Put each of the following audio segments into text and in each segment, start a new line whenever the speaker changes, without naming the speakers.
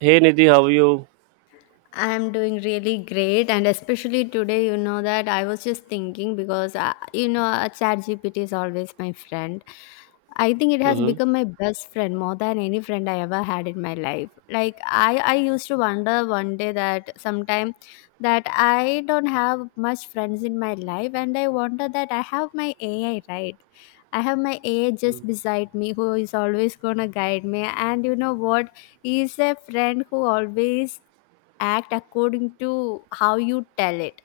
Hey Nidhi, how are you?
I'm doing really great, and especially today, you know that I was just thinking because ChatGPT is always my friend. I think it has
Mm-hmm.
become my best friend more than any friend I ever had in my life. Like I used to wonder one day that sometime that I don't have much friends in my life, and I wonder that I have my AI, right. I have my AI
Mm.
just beside me who is always gonna guide me, and you know what? He is a friend who always act according to how you tell it.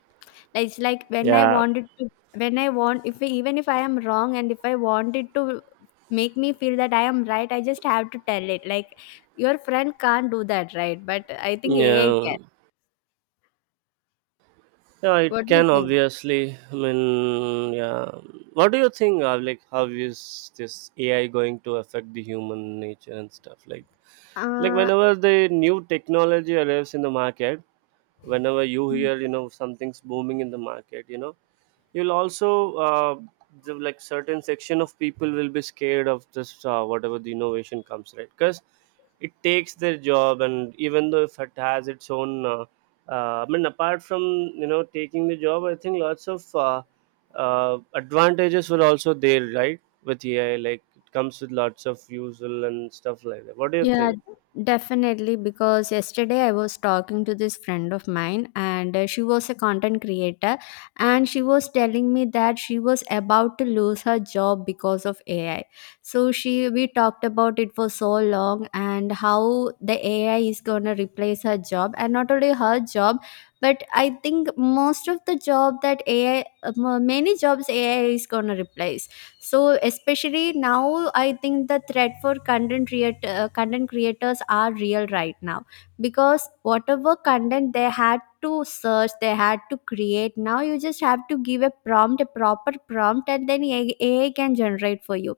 Like, It's like when I
Yeah,
wanted to, When I want, if even if I am wrong and if I wanted to make me feel that I am right, I just have to tell it. Like your friend can't do that, right? But I think AI
yeah,
can.
yeah, it
What do you
can
think?
obviously. Yeah. What do you think of how is this AI going to affect the human nature and stuff? Like
Uh,
whenever the new technology arrives in the market, whenever you hear, you know, something's booming in the market, you know, you'll also uh, the, like certain section of people will be scared of this, whatever the innovation comes, right? Because it takes their job, and even though if it has its own apart from, you know, taking the job, I think lots of advantages were also there, right, with AI, like it comes with lots of useful and stuff like that. What do you
Yeah,
think?
definitely. Because yesterday I was talking to this friend of mine, and she was a content creator, and she was telling me that she was about to lose her job because of AI. So she we talked about it for so long and how the AI is gonna replace her job, and not only her job, but I think most of the job that many jobs AI is gonna replace. So especially now I think the threat for content creators are real right now, because whatever content they had to search, they had to create. Now you just have to give a prompt a proper prompt, and then AI can generate for you.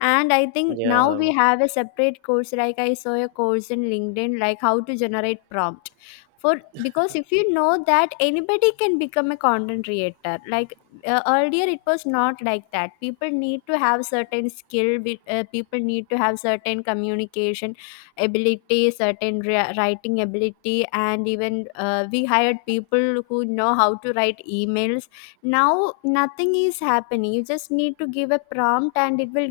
And I think now
Yeah.
we have a separate course, like I saw a course in LinkedIn, like how to generate prompt for, because if you know that anybody can become a content creator. Like earlier it was not like that. People need to have certain people need to have certain communication ability, certain writing ability, and even we hired people who know how to write emails. Now nothing is happening, you just need to give a prompt and it will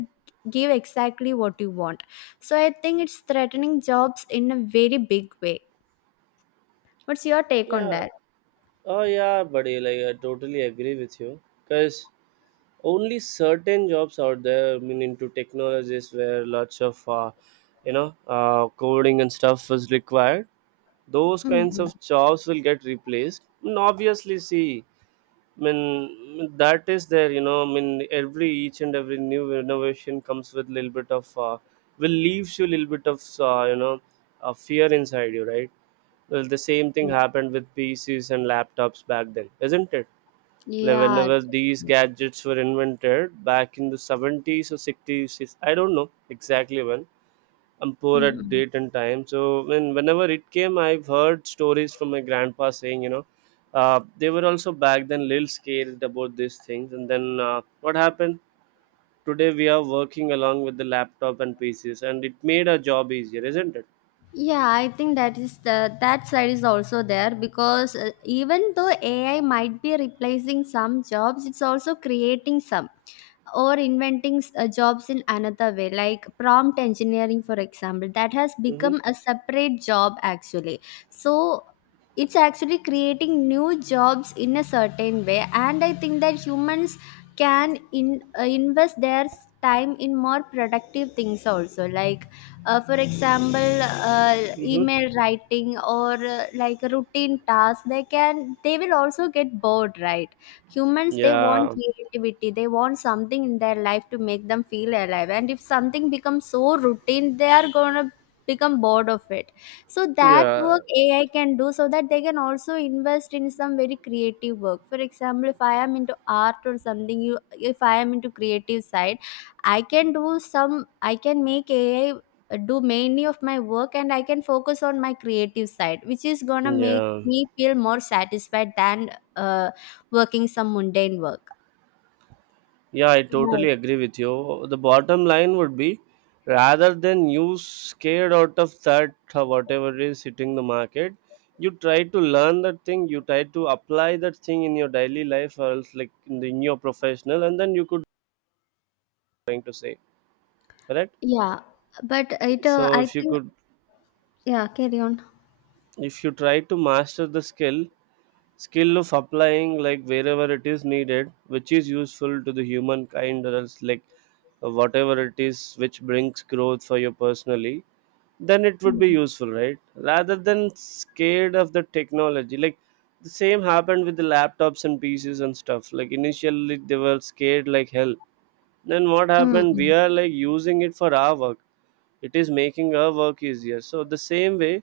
give exactly what you want. So I think it's threatening jobs in a very big way. What's your take on
Yeah.
that?
Oh yeah, buddy, like I totally agree with you. Cause only certain jobs out there, into technologies where lots of, you know, coding and stuff is required. Those kinds
Mhm.
of jobs will get replaced. And obviously, see, that is there. You know, every each and every new innovation comes with a little bit of, will leaves you a little bit of, you know, fear inside you, right? Well, the same thing happened with PCs and laptops back then, isn't it? Like
Yeah,
whenever these
yeah.
gadgets were invented back in the 70s or 60s, I don't know exactly when. I'm poor at
Mm.
date and time. So when whenever it came, I've heard stories from my grandpa saying, you know, they were also back then little scared about these things. And then what happened? Today we are working along with the laptop and PCs, and it made our job easier, isn't it?
Yeah, I think that is the that side is also there because even though AI might be replacing some jobs, it's also creating some or inventing jobs in another way, like prompt engineering, for example, that has
Mm-hmm.
become a separate job actually. So it's actually creating new jobs in a certain way, and I think that humans can in invest their time in more productive things also, like for example, uh,
Mm-hmm.
email writing or like a routine tasks. They can, they will also get bored, right? Humans, they want
Yeah.
creativity, they want something in their life to make them feel alive, and if something becomes so routine, they are going to become bored of it. So that
Yeah.
work AI can do, so that they can also invest in some very creative work. For example, if I am into art or something, you if I am into creative side, I can do some, I can make AI do mainly of my work, and I can focus on my creative side, which is gonna make
Yeah.
me feel more satisfied than uh, working some mundane work.
Yeah, I
Right.
totally agree with you. The bottom line would be, rather than you scared out of that, whatever is hitting the market, you try to learn that thing, you try to apply that thing in your daily life, or else like in the, in your professional, and then you could trying to say, correct?
Yeah. But it,
So
I
if you
think,
could,
yeah, carry on.
if you try to master the skill, skill of applying like wherever it is needed, which is useful to the humankind, or else like whatever it is which brings growth for you personally, then it would be
Mm.
useful, right, rather than scared of the technology. Like the same happened with the laptops and PCs and stuff. Like initially they were scared like hell, then what happened?
Mm.
We are like using it for our work, it is making our work easier. So the same way,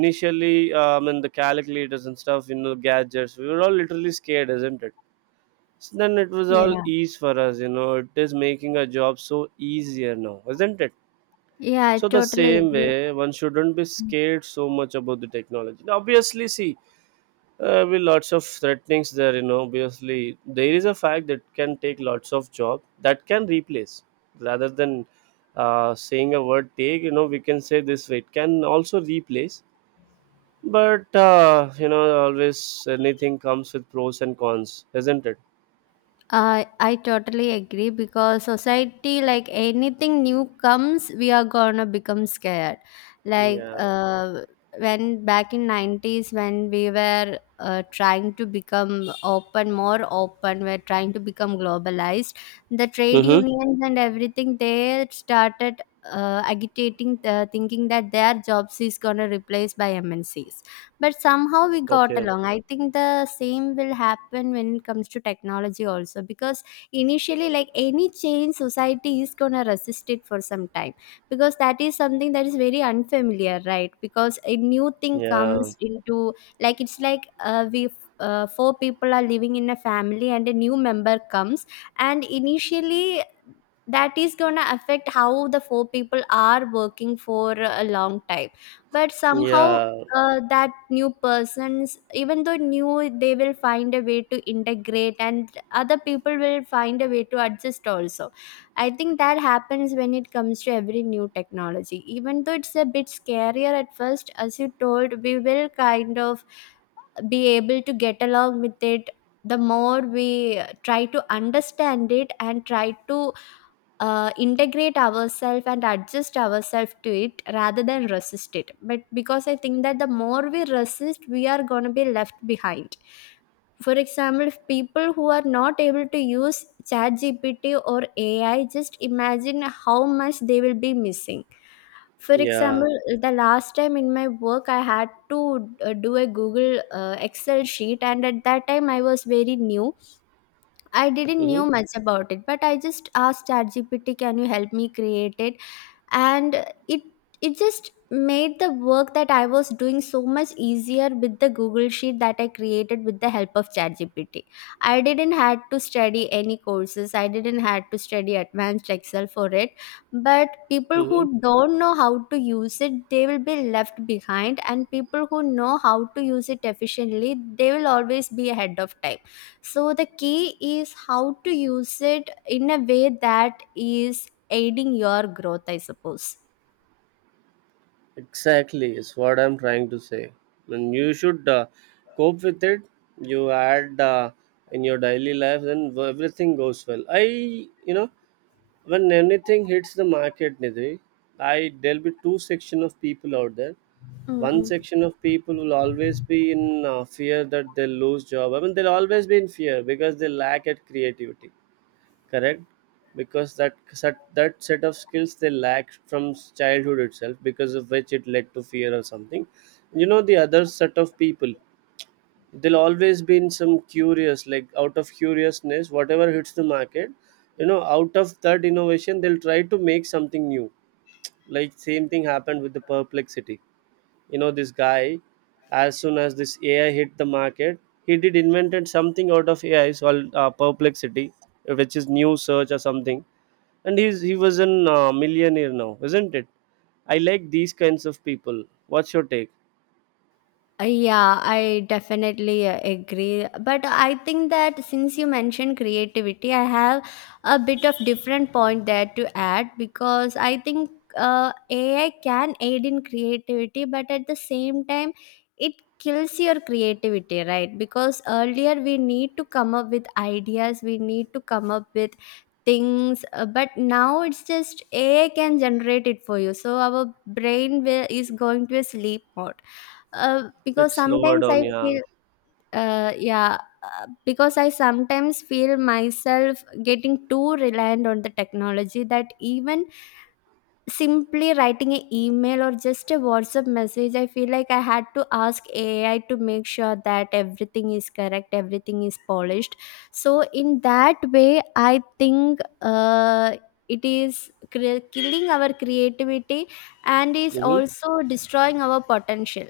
initially and the calculators and stuff, you know, gadgets, we were all literally scared, isn't it? So then it was all
Yeah.
ease for us, you know, it is making our job so easier now, isn't it?
Yeah, I
So the
totally
same
agree.
way, one shouldn't be scared so much about the technology. Now, obviously, see, with lots of threatenings there, you know, obviously there is a fact that can take lots of job, that can replace, rather than saying a word take, you know, we can say this way, it can also replace. But, you know, always anything comes with pros and cons, isn't it?
I totally agree because society, like anything new comes, we are gonna become scared. Like
Yeah.
when back in nineties, when we were trying to become open, more open, we're trying to become globalized. The trade
Mm-hmm.
unions and everything, they started agitating, thinking that their jobs is gonna replace by MNCs, but somehow we got
Okay.
along. I think the same will happen when it comes to technology also, because initially, like any change, society is going to resist it for some time, because that is something that is very unfamiliar, right? Because a new thing
Yeah.
comes into, like it's like we four people are living in a family and a new member comes, and initially that is going to affect how the four people are working for a long time. But somehow
Yeah.
that new persons, even though new, they will find a way to integrate, and other people will find a way to adjust also. I think that happens when it comes to every new technology. Even though it's a bit scarier at first, as you told, we will kind of be able to get along with it. The more we try to understand it and try to integrate ourselves and adjust ourselves to it rather than resist it. But because I think that the more we resist, we are going to be left behind. For example, if people who are not able to use ChatGPT or AI, just imagine how much they will be missing. For
Yeah.
example, the last time in my work, I had to do a Google Excel sheet, and at that time, I was very new. I didn't knew
Mm-hmm.
much about it, but I just asked ChatGPT, "Can you help me create it?" And it, it just made the work that I was doing so much easier with the Google sheet that I created with the help of ChatGPT. I didn't had to study any courses, I didn't had to study advanced Excel for it. But people who
Mm-hmm.
don't know how to use it, they will be left behind, and people who know how to use it efficiently, they will always be ahead of time. So the key is how to use it in a way that is aiding your growth, I suppose.
Exactly, is what I'm trying to say. And you should cope with it. You add in your daily life, then w- everything goes well. You know, when anything hits the market, Nidhi, I there'll be two section of people out there.
Mm,
One
mm.
section of people will always be in fear that they'll lose job. I mean, they'll always be in fear because they lack at creativity, correct? Because that set of skills they lacked from s- childhood itself, because of which it led to fear or something, you know. The other set of people, they'll always be in some curious, like out of curiousness, whatever hits the market, you know, out of that innovation they'll try to make something new. Like same thing happened with the perplexity, you know, this guy. As soon as this AI hit the market, he did invented something out of AI, it's called perplexity, which is new search or something. And he was a millionaire now, isn't it? I like these kinds of people. What's your take?
Yeah, I definitely agree. But I think that since you mentioned creativity, I have a bit of different point there to add, because I think AI can aid in creativity, but at the same time, it kills your creativity, right? Because earlier we need to come up with ideas, we need to come up with things, but now it's just AI can generate it for you. So our brain is going to a sleep mode, because
Let's slower
sometimes
down,
I
yeah.
feel, yeah, because I sometimes feel myself getting too reliant on the technology, that even simply writing an email or just a WhatsApp message, I feel like I had to ask AI to make sure that everything is correct, everything is polished. So, in that way, I think it is killing our creativity and is
Mm-hmm.
also destroying our potential.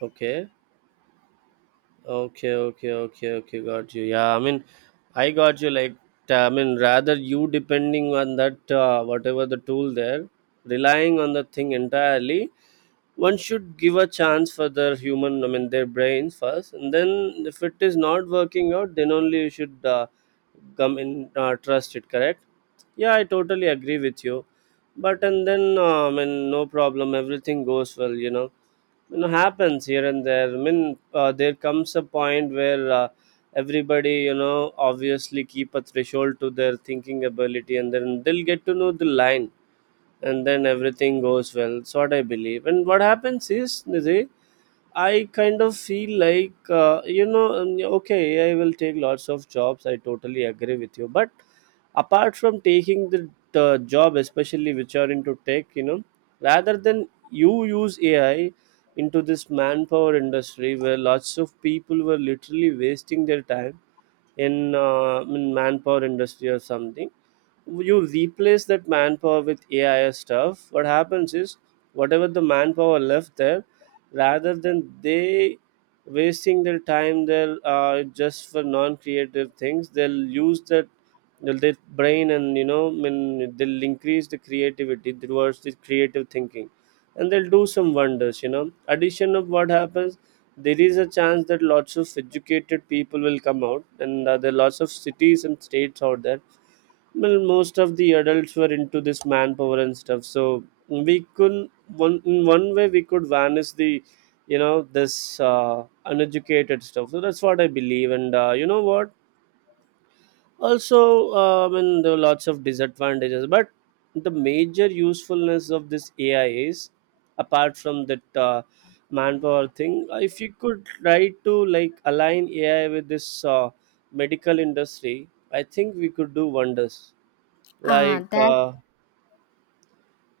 Okay. Okay, okay, okay, okay. Got you. I got you. I mean, rather you depending on that, whatever the tool there, relying on the thing entirely. One should give a chance for their human. I mean, their brains first, and then if it is not working out, then only you should come in trust it. Correct? Yeah, I totally agree with you. But and then no problem. Everything goes well. You know happens here and there, I mean, there comes a point where, everybody, you know, obviously keep a threshold to their thinking ability, and then they'll get to know the line, and then everything goes well. So what I believe, and what happens is, Nidhi, I kind of feel like, okay, I will take lots of jobs. I totally agree with you, but apart from taking the job, especially which are into tech, you know, rather than you use AI into this manpower industry where lots of people were literally wasting their time in manpower industry or something. You replace that manpower with AI stuff, what happens is, whatever the manpower left there, rather than they wasting their time there, just for non-creative things, they'll use that their brain, and you know, I mean, they'll increase the creativity towards the creative thinking, and they'll do some wonders. You know, addition of what happens. There is a chance that lots of educated people will come out, and there are lots of cities and states out there, well most of the adults were into this manpower and stuff. So we could, one in one way we could vanish the, you know, this uneducated stuff. So that's what I believe, and, you know what, also, there are lots of disadvantages, but the major usefulness of this AI is, apart from that, manpower thing, if you could try to like align AI with this, medical industry, I think we could do wonders.
Ah,
like
that.
uh,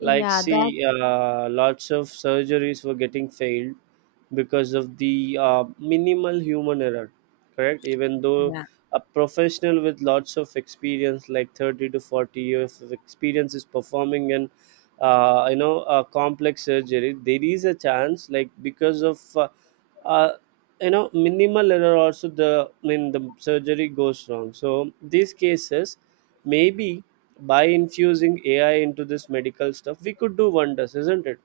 like
that,
see, lots of surgeries were getting failed because of the, minimal human error, correct? Even though a professional with lots of experience, like 30 to 40 years of experience, is performing an, you know, a complex surgery, there is a chance like because of, uh, you know, minimal error also the I mean the surgery goes wrong. So these cases maybe by infusing AI into this medical stuff, we could do wonders, isn't it?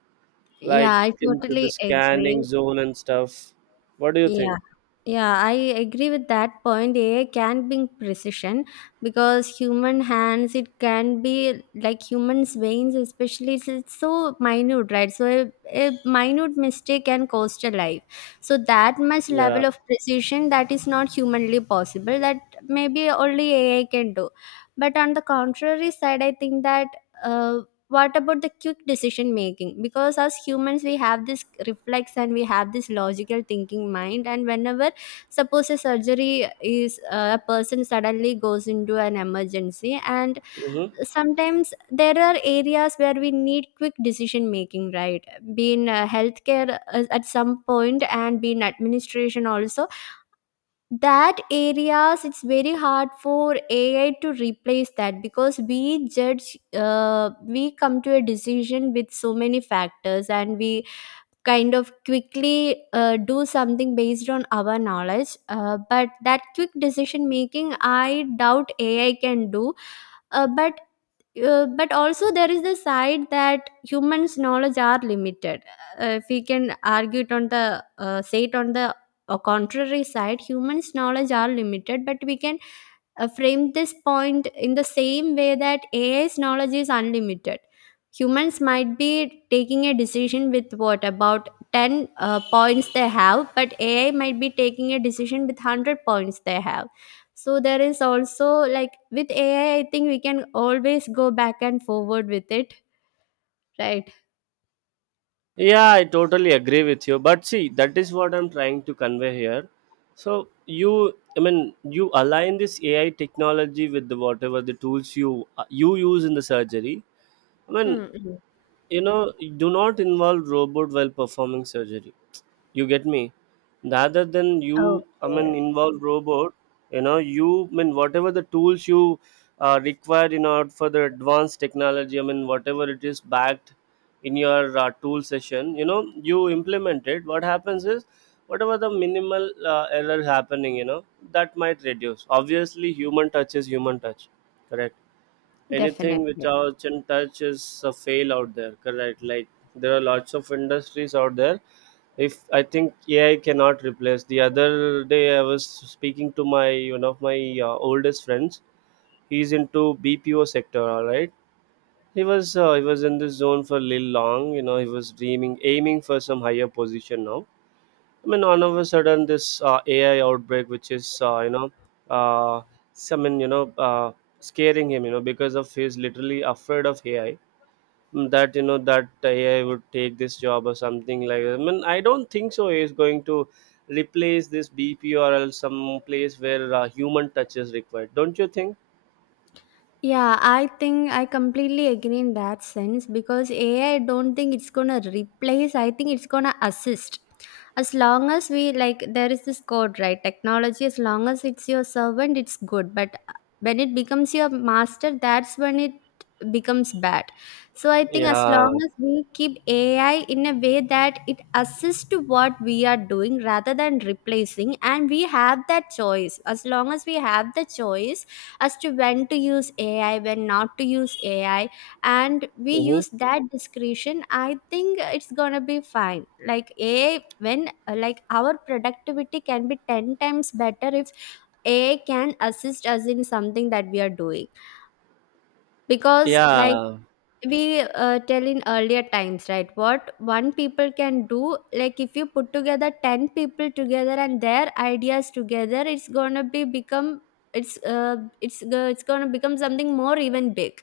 Like
yeah, I
into the
totally
scanning
agree.
zone and stuff. What do you
Yeah.
think?
Yeah, I agree with that point. AI can bring precision because human hands, it can be like humans' veins, especially it's so minute, right? So a minute mistake can cost a life. So that much
Yeah.
level of precision that is not humanly possible, that maybe only AI can do. But on the contrary side, I think that. Uh, what about the quick decision making? Because as humans, we have this reflex and we have this logical thinking mind, and whenever suppose a surgery is a person suddenly goes into an emergency, and
Hmm.
sometimes there are areas where we need quick decision making, right? Being healthcare at some point, and being administration also, that areas it's very hard for AI to replace that, because we judge we come to a decision with so many factors, and we kind of quickly do something based on our knowledge. Uh, but that quick decision making I doubt ai can do uh, but but also there is the side that humans knowledge are limited. If we can argue it on the say it on the contrary side, humans knowledge are limited, but we can framed this point in the same way, that AI's knowledge is unlimited. Humans might be taking a decision with what about 10 points they have, but AI might be taking a decision with 100 points they have. So there is also like with AI, I think we can always go back and forward with it, right?
Yeah, I totally agree with you. But see, that is what I'm trying to convey here. So you, I mean, you align this AI technology with the whatever the tools you you use in the surgery. I mean,
Mm, mm.
you know, do not involve robot while performing surgery. You get me? Rather than you, I mean,
Okay,
involve robot, you know, you, I mean, whatever the tools you require, in order for the advanced technology, I mean, whatever it is backed in your, tool session, you know, you implement it, what happens is, whatever the minimal, error happening, you know, that might reduce. Obviously human touch is human touch, correct? Anything
definitely.
without in touch is a fail out there, correct? Like there are lots of industries out there, if I think AI cannot replace. The other day I was speaking to my one of my oldest friends, he's into BPO sector, all right? He was in this zone for a little long, you know, he was dreaming aiming for some higher position. Now, I mean, all of a sudden, this AI outbreak, which is, uh, I mean, you know, scaring him, you know, because of he's literally afraid of AI. That, you know, that AI would take this job or something like that. I mean, I don't think so. He's going to replace this BP, or else some place where human touch is required. Don't you think?
Yeah, I think I completely agree in that sense, because AI, don't think it's gonna replace, I think it's gonna assist. As long as we like, there is this code, right? Technology, as long as it's your servant, it's good. But when it becomes your master, that's when it becomes bad. So I think as
Yeah.
long as we keep AI in a way that it assists to what we are doing rather than replacing, and we have that choice. As long as we have the choice, as to when to use AI, when not to use AI, and we
Mm-hmm.
use that discretion, I think it's gonna be fine. Like AI, when like our productivity can be ten times better if AI can assist us in something that we are doing. Because like
Yeah.
we tell in earlier times, right, what one people can do. Like if you put together 10 people together and their ideas together, it's gonna be become it's gonna become something more even big.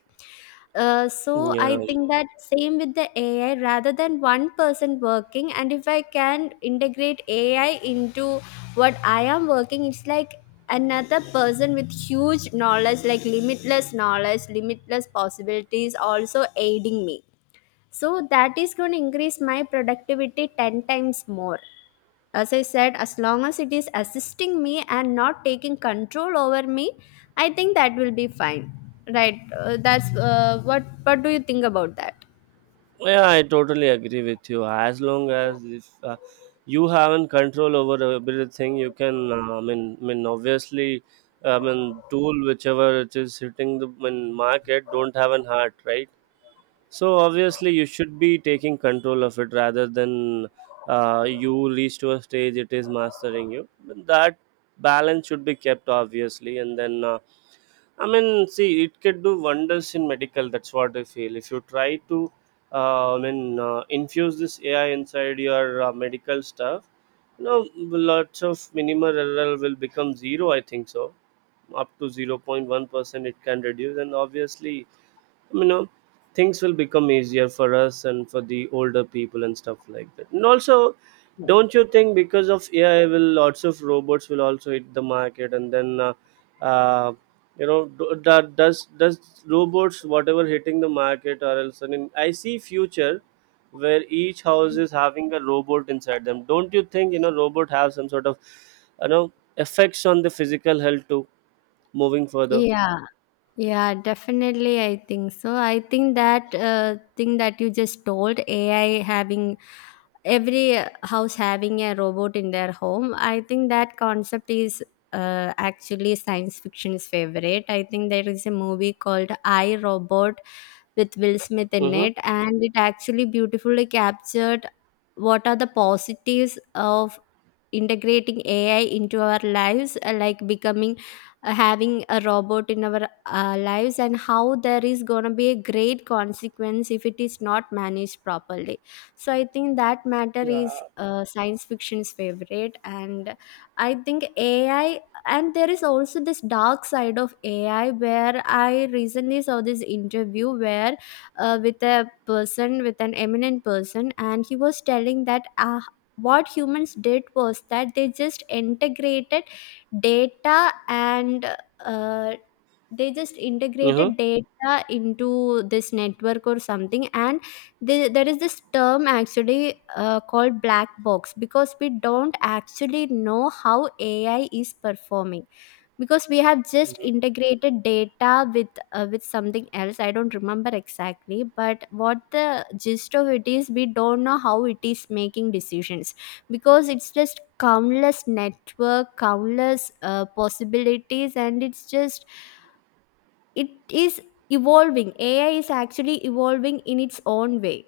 So I
Yeah.
think that same with the AI, rather than one person working, and if I can integrate AI into what I am working, it's like another person with huge knowledge, like limitless knowledge, limitless possibilities, also aiding me. So that is going to increase my productivity 10 times more. As I said, as long as it is assisting me and not taking control over me, I think that will be fine, right? That's, what do you think about that?
Yeah, I totally agree with you. As long as if you haven't control over everything, you can. Obviously, I mean, tool whichever it is hitting the, market, don't have an heart, right? So obviously, you should be taking control of it rather than you reach to a stage it is mastering you. But that balance should be kept obviously, and then. I mean, see, it can do wonders in medical. That's what I feel. If you try to, I mean, infuse this AI inside your medical stuff, lots of minimal error will become zero. I think so, up to 0.1% it can reduce, and obviously, you know things will become easier for us and for the older people and stuff like that. And also, don't you think, because of AI will lots of robots will also hit the market? And then uh, you know do- that does robots whatever hitting the market, or else I mean, I see future where each house is having a robot inside them. Don't you think, robot have some sort of you know effects on the physical health too, moving further.
Yeah. Yeah, definitely, I think so. I think that thing that you just told, AI having every house having a robot in their home, I think that concept is actually science fiction's favorite. I think there is a movie called I Robot with Will Smith in
Mm-hmm.
it, and it actually beautifully captured what are the positives of integrating AI into our lives, like becoming, having a robot in our lives, and how there is going to be a great consequence if it is not managed properly. So I think that matter is science fiction's favorite. And I think AI, and there is also this dark side of AI where I recently saw this interview where, with a person, with an eminent person, and he was telling that what humans did was that they just integrated data and uh, they just
Mm-hmm.
integrated data into this network or something. And there is this term actually called black box, because we don't actually know how AI is performing, because we have just integrated data with something else. I don't remember exactly, but what the gist of it is, we don't know how it is making decisions, because it's just countless network, countless possibilities, and it's just it is evolving. AI is actually evolving in its own way.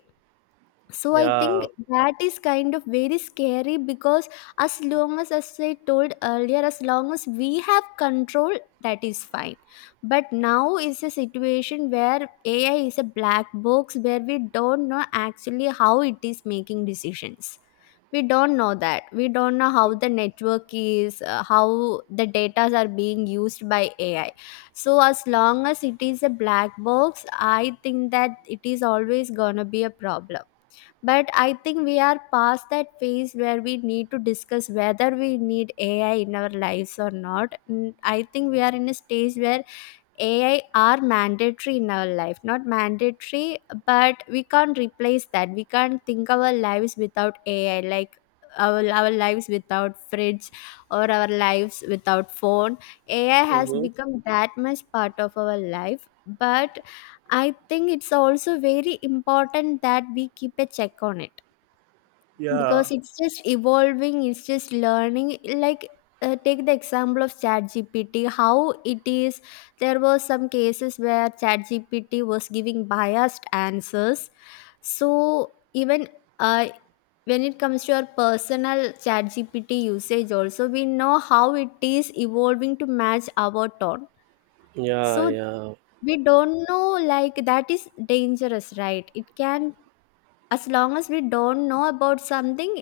So I think
Yeah.
that is kind of very scary, because as long as I told earlier, as long as we have control, that is fine. But now is a situation where AI is a black box, where we don't know actually how it is making decisions. We don't know that. We don't know how the network is, how the data are being used by AI. So as long as it is a black box, I think that it is always gonna be a problem. But I think we are past that phase where we need to discuss whether we need AI in our lives or not. Mm, I think we are in a stage where AI are mandatory in our life. Not mandatory, but we can't replace that. We can't think our lives without AI, like our lives without fridge or our lives without phone. AI has
Mm-hmm.
become that much part of our life. But I think it's also very important that we keep a check on it,
Yeah.
because it's just evolving, it's just learning. Like take the example of ChatGPT. How it is, there were some cases where ChatGPT was giving biased answers. So even uh, when it comes to our personal ChatGPT usage, also we know how it is evolving to match our tone.
Yeah,
So
yeah,
we don't know, like, that is dangerous, right? It can, as long as we don't know about something,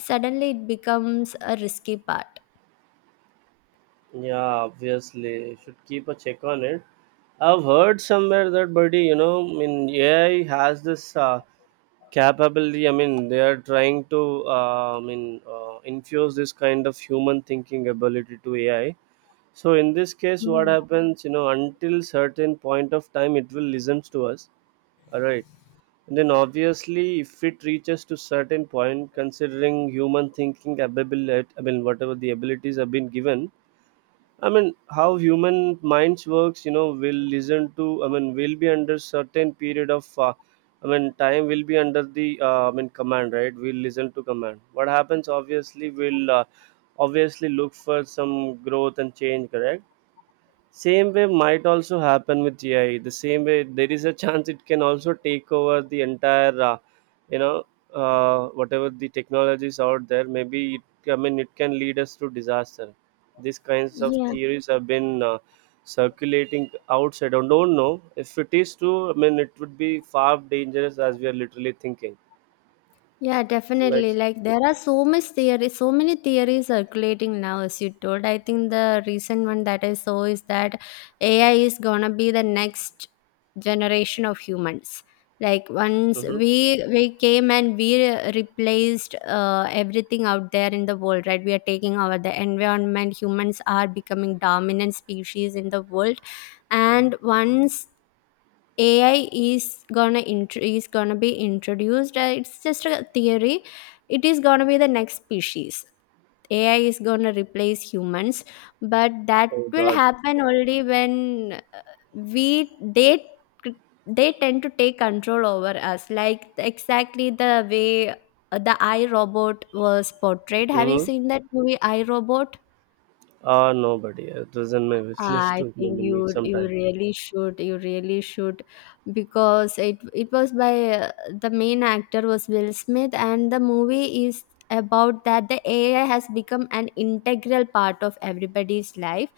suddenly it becomes a risky part.
yeah. Obviously, should keep a check on it. I've heard somewhere that, buddy, I mean, AI has this capability. I mean, they are trying to, I mean, infuse this kind of human thinking ability to AI. So in this case, what happens? Until certain point of time, it will listen to us. All right. And then obviously, if it reaches to certain point, considering human thinking ability, I mean, whatever the abilities have been given, I mean, how human minds works, will listen to, I mean, will be under certain period of, I mean, time, will be under the, I mean, command, right? We'll listen to command. What happens, obviously, will obviously look for some growth and change, correct? Same way might also happen with AI. The same way, there is a chance it can also take over the entire, you know, whatever the technologies out there. Maybe it, I mean, it can lead us to disaster. These kinds of
Yeah,
theories have been circulating outside. I don't know if it is true. I mean, it would be far dangerous as we are literally thinking.
yeah,
Like,
definitely. Like there are so much theories, so many theories circulating now, as you told. I think the recent one that I saw is that AI is gonna be the next generation of humans. Like once
hmm,
we came and we replaced everything out there in the world, right? We are taking over the environment. Humans are becoming dominant species in the world, and once AI is gonna is gonna be introduced. It's just a theory. It is gonna be the next species. AI is gonna replace humans, but that
oh
will
God.
happen only when we they tend to take control over us. Like exactly the way the iRobot was portrayed. Have you
Mm-hmm.
seen that movie iRobot?
Nobody. It was in my wish list
I
to
think
maybe meet
you
sometime.
really should, you really should, because it was by the main actor was Will Smith, and the movie is about that the AI has become an integral part of everybody's life.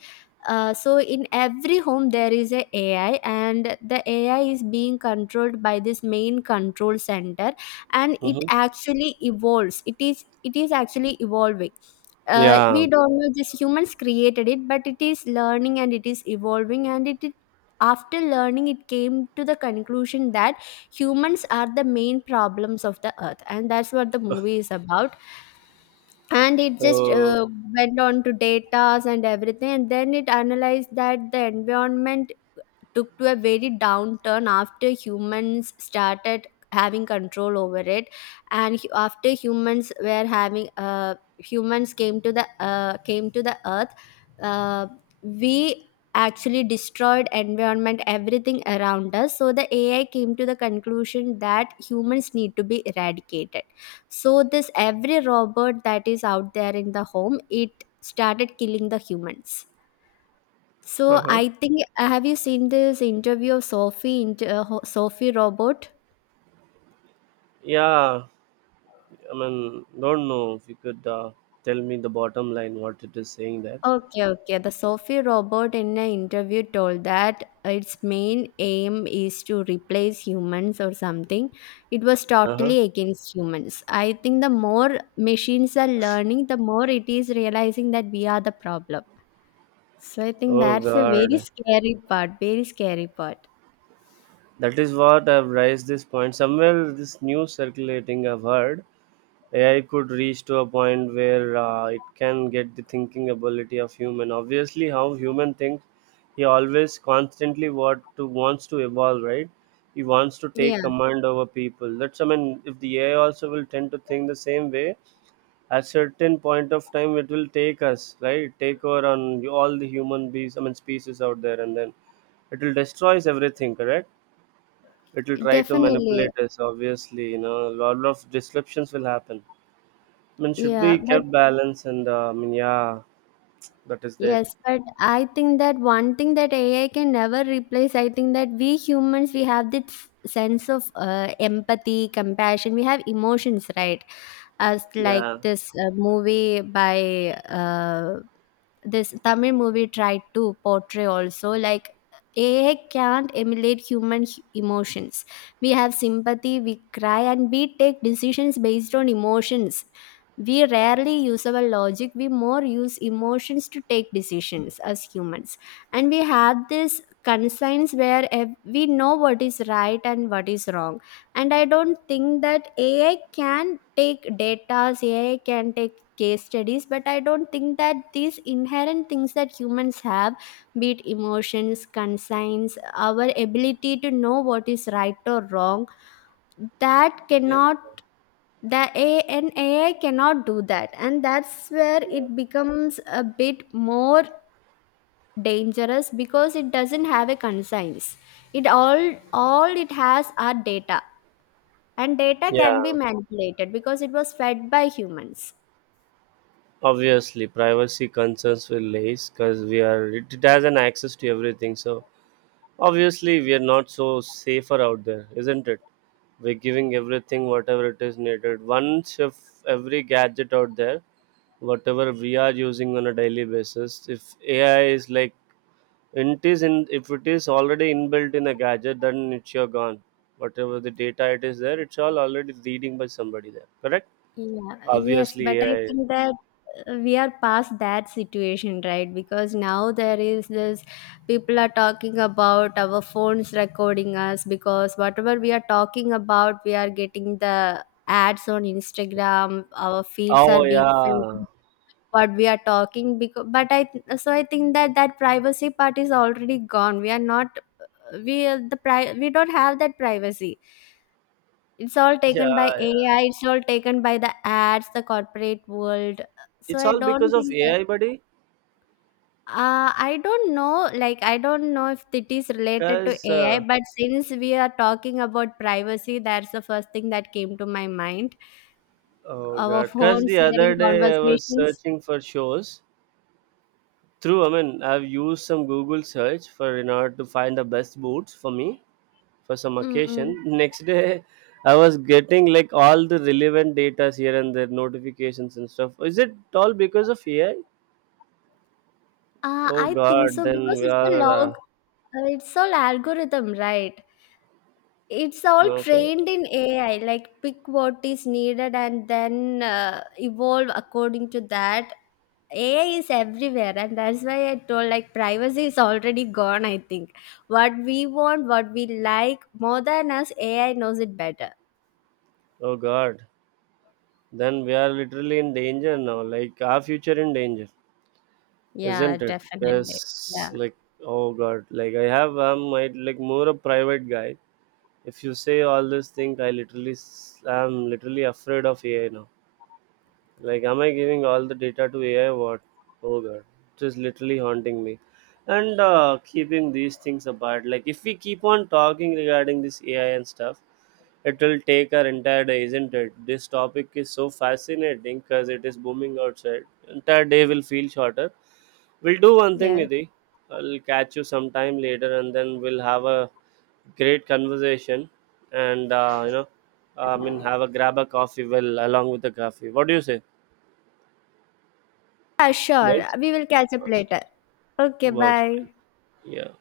So in every home there is a AI, and the AI is being controlled by this main control center, and it
Mm-hmm.
actually evolves. It is, it is actually evolving.
Yeah.
We don't know, just humans created it, but it is learning and it is evolving, and it after learning, it came to the conclusion that humans are the main problems of the earth, and that's what the movie is about. And it just
So.
went on to datas and everything, and then it analyzed that the environment took to a very downturn after humans started having control over it. And after humans were having humans came to the earth, uh, we actually destroyed environment, everything around us. So the AI came to the conclusion that humans need to be eradicated. So this every robot that is out there in the home, it started killing the humans. So
Uh-huh.
I think, have you seen this interview of Sophie Sophie Robot?
Yeah, I mean, don't know if you could tell me the bottom line what it is saying there.
Okay, okay. The Sophie robot in an interview told that its main aim is to replace humans or something. It was
Uh-huh.
totally against humans. I think the more machines are learning, the more it is realizing that we are the problem. So I think
Oh
that's a very
God,
scary part, very scary part.
that is what I've raised this point. Somewhere this news circulating, I've heard AI could reach to a point where it can get the thinking ability of human. Obviously, how human thinks, he always constantly what to wants to evolve, right? He wants to
Yeah,
take command over people. That's, I mean, if the AI also will tend to think the same way, at certain point of time it will take us, right, take over on all the human beings, I mean, species out there, and then it will destroys everything, correct? It will try to
definitely.
manipulate us, obviously. A lot of disruptions will happen. I mean, should
Yeah,
be
but
kept balance. And I mean, yeah, that is there.
yes, but I think that one thing that AI can never replace, I think that we humans, we have this sense of empathy, compassion, we have emotions, right? As like
Yeah.
this movie by this Tamil movie tried to portray also, like AI can't emulate human emotions. We have sympathy, we cry, and we take decisions based on emotions. We rarely use our logic, we more use emotions to take decisions as humans. And we have this conscience where we know what is right and what is wrong. And I don't think that AI can take data, AI can take case studies, but I don't think that these inherent things that humans have, be it emotions, consigns, our ability to know what is right or wrong, that
Yeah.
cannot, the a and AI cannot do that. And that's where
Yeah.
it becomes a bit more dangerous, because it doesn't have a conscience. It all it has are data, and data can be
Yeah,
manipulated because it was fed by humans.
obviously privacy concerns will raise because it has an access to everything. So obviously, we are not so safer out there, isn't it? We're giving everything, whatever it is needed. Once if every gadget out there, whatever we are using on a daily basis, if AI is like, it is in, if it is already inbuilt in a gadget, then it's your gone. Whatever the data it is there, it's all already reading by somebody there. Correct?
Yeah, yes, but
Obviously,
I
AI.
think that we are past that situation, right? Because now there is this, people are talking about our phones recording us, because whatever we are talking about, we are getting the ads on Instagram, our feeds are
Oh
being filled
yeah,
with what we are talking, because. But I th- so I think that that privacy part is already gone. We are not, we don't have that privacy. It's all
yeah,
taken by
yeah.
AI, it's all taken by the ads, the corporate world. So
It's
I
all
don't
because of
think that,
AI, buddy.
I don't know, like, I don't know if it is related to
Because
AI, but since we are talking about privacy, that's the first thing that came to my mind.
oh
Our
god, cause
phones
the
hearing
other day I was
conversations.
searching for shows. Through, I mean, I've used some Google search for in order to find the best boots for me for some
Mm-mm.
occasion. Next day, I was getting like all the relevant data here and there, notifications and stuff. Is it all because of AI? Oh
I think
god,
so,
then
because
we
it's a
are
log, it's all algorithm, right? It's all
okay.
trained in AI, like pick what is needed and then evolve according to that. AI is everywhere, and that's why I told, like, privacy is already gone. I think what we want, what we like more than us, AI knows it better.
Oh god, then we are literally in danger now. Like our future in danger.
Yeah,
Isn't it? Yes.
definitely. Yeah.
Like, oh god, like I'm my like more a private guy. If you say all this thing, I'm literally afraid of AI now. Like, am I giving all the data to AI? What? Oh god, it is literally haunting me. And keeping these things apart, like, if we keep on talking regarding this AI and stuff, it will take our entire day, isn't it? This topic is so fascinating because it is booming outside. Entire day will feel shorter. We'll do one thing,
Yeah,
Nidhi. I'll catch you sometime later, and then we'll have a great conversation. And I mean, have a grab a coffee, well, along with the coffee, what do you say?
yeah, sure.
Works,
We will catch up
works,
later. Okay,
works fine.
bye.
Yeah.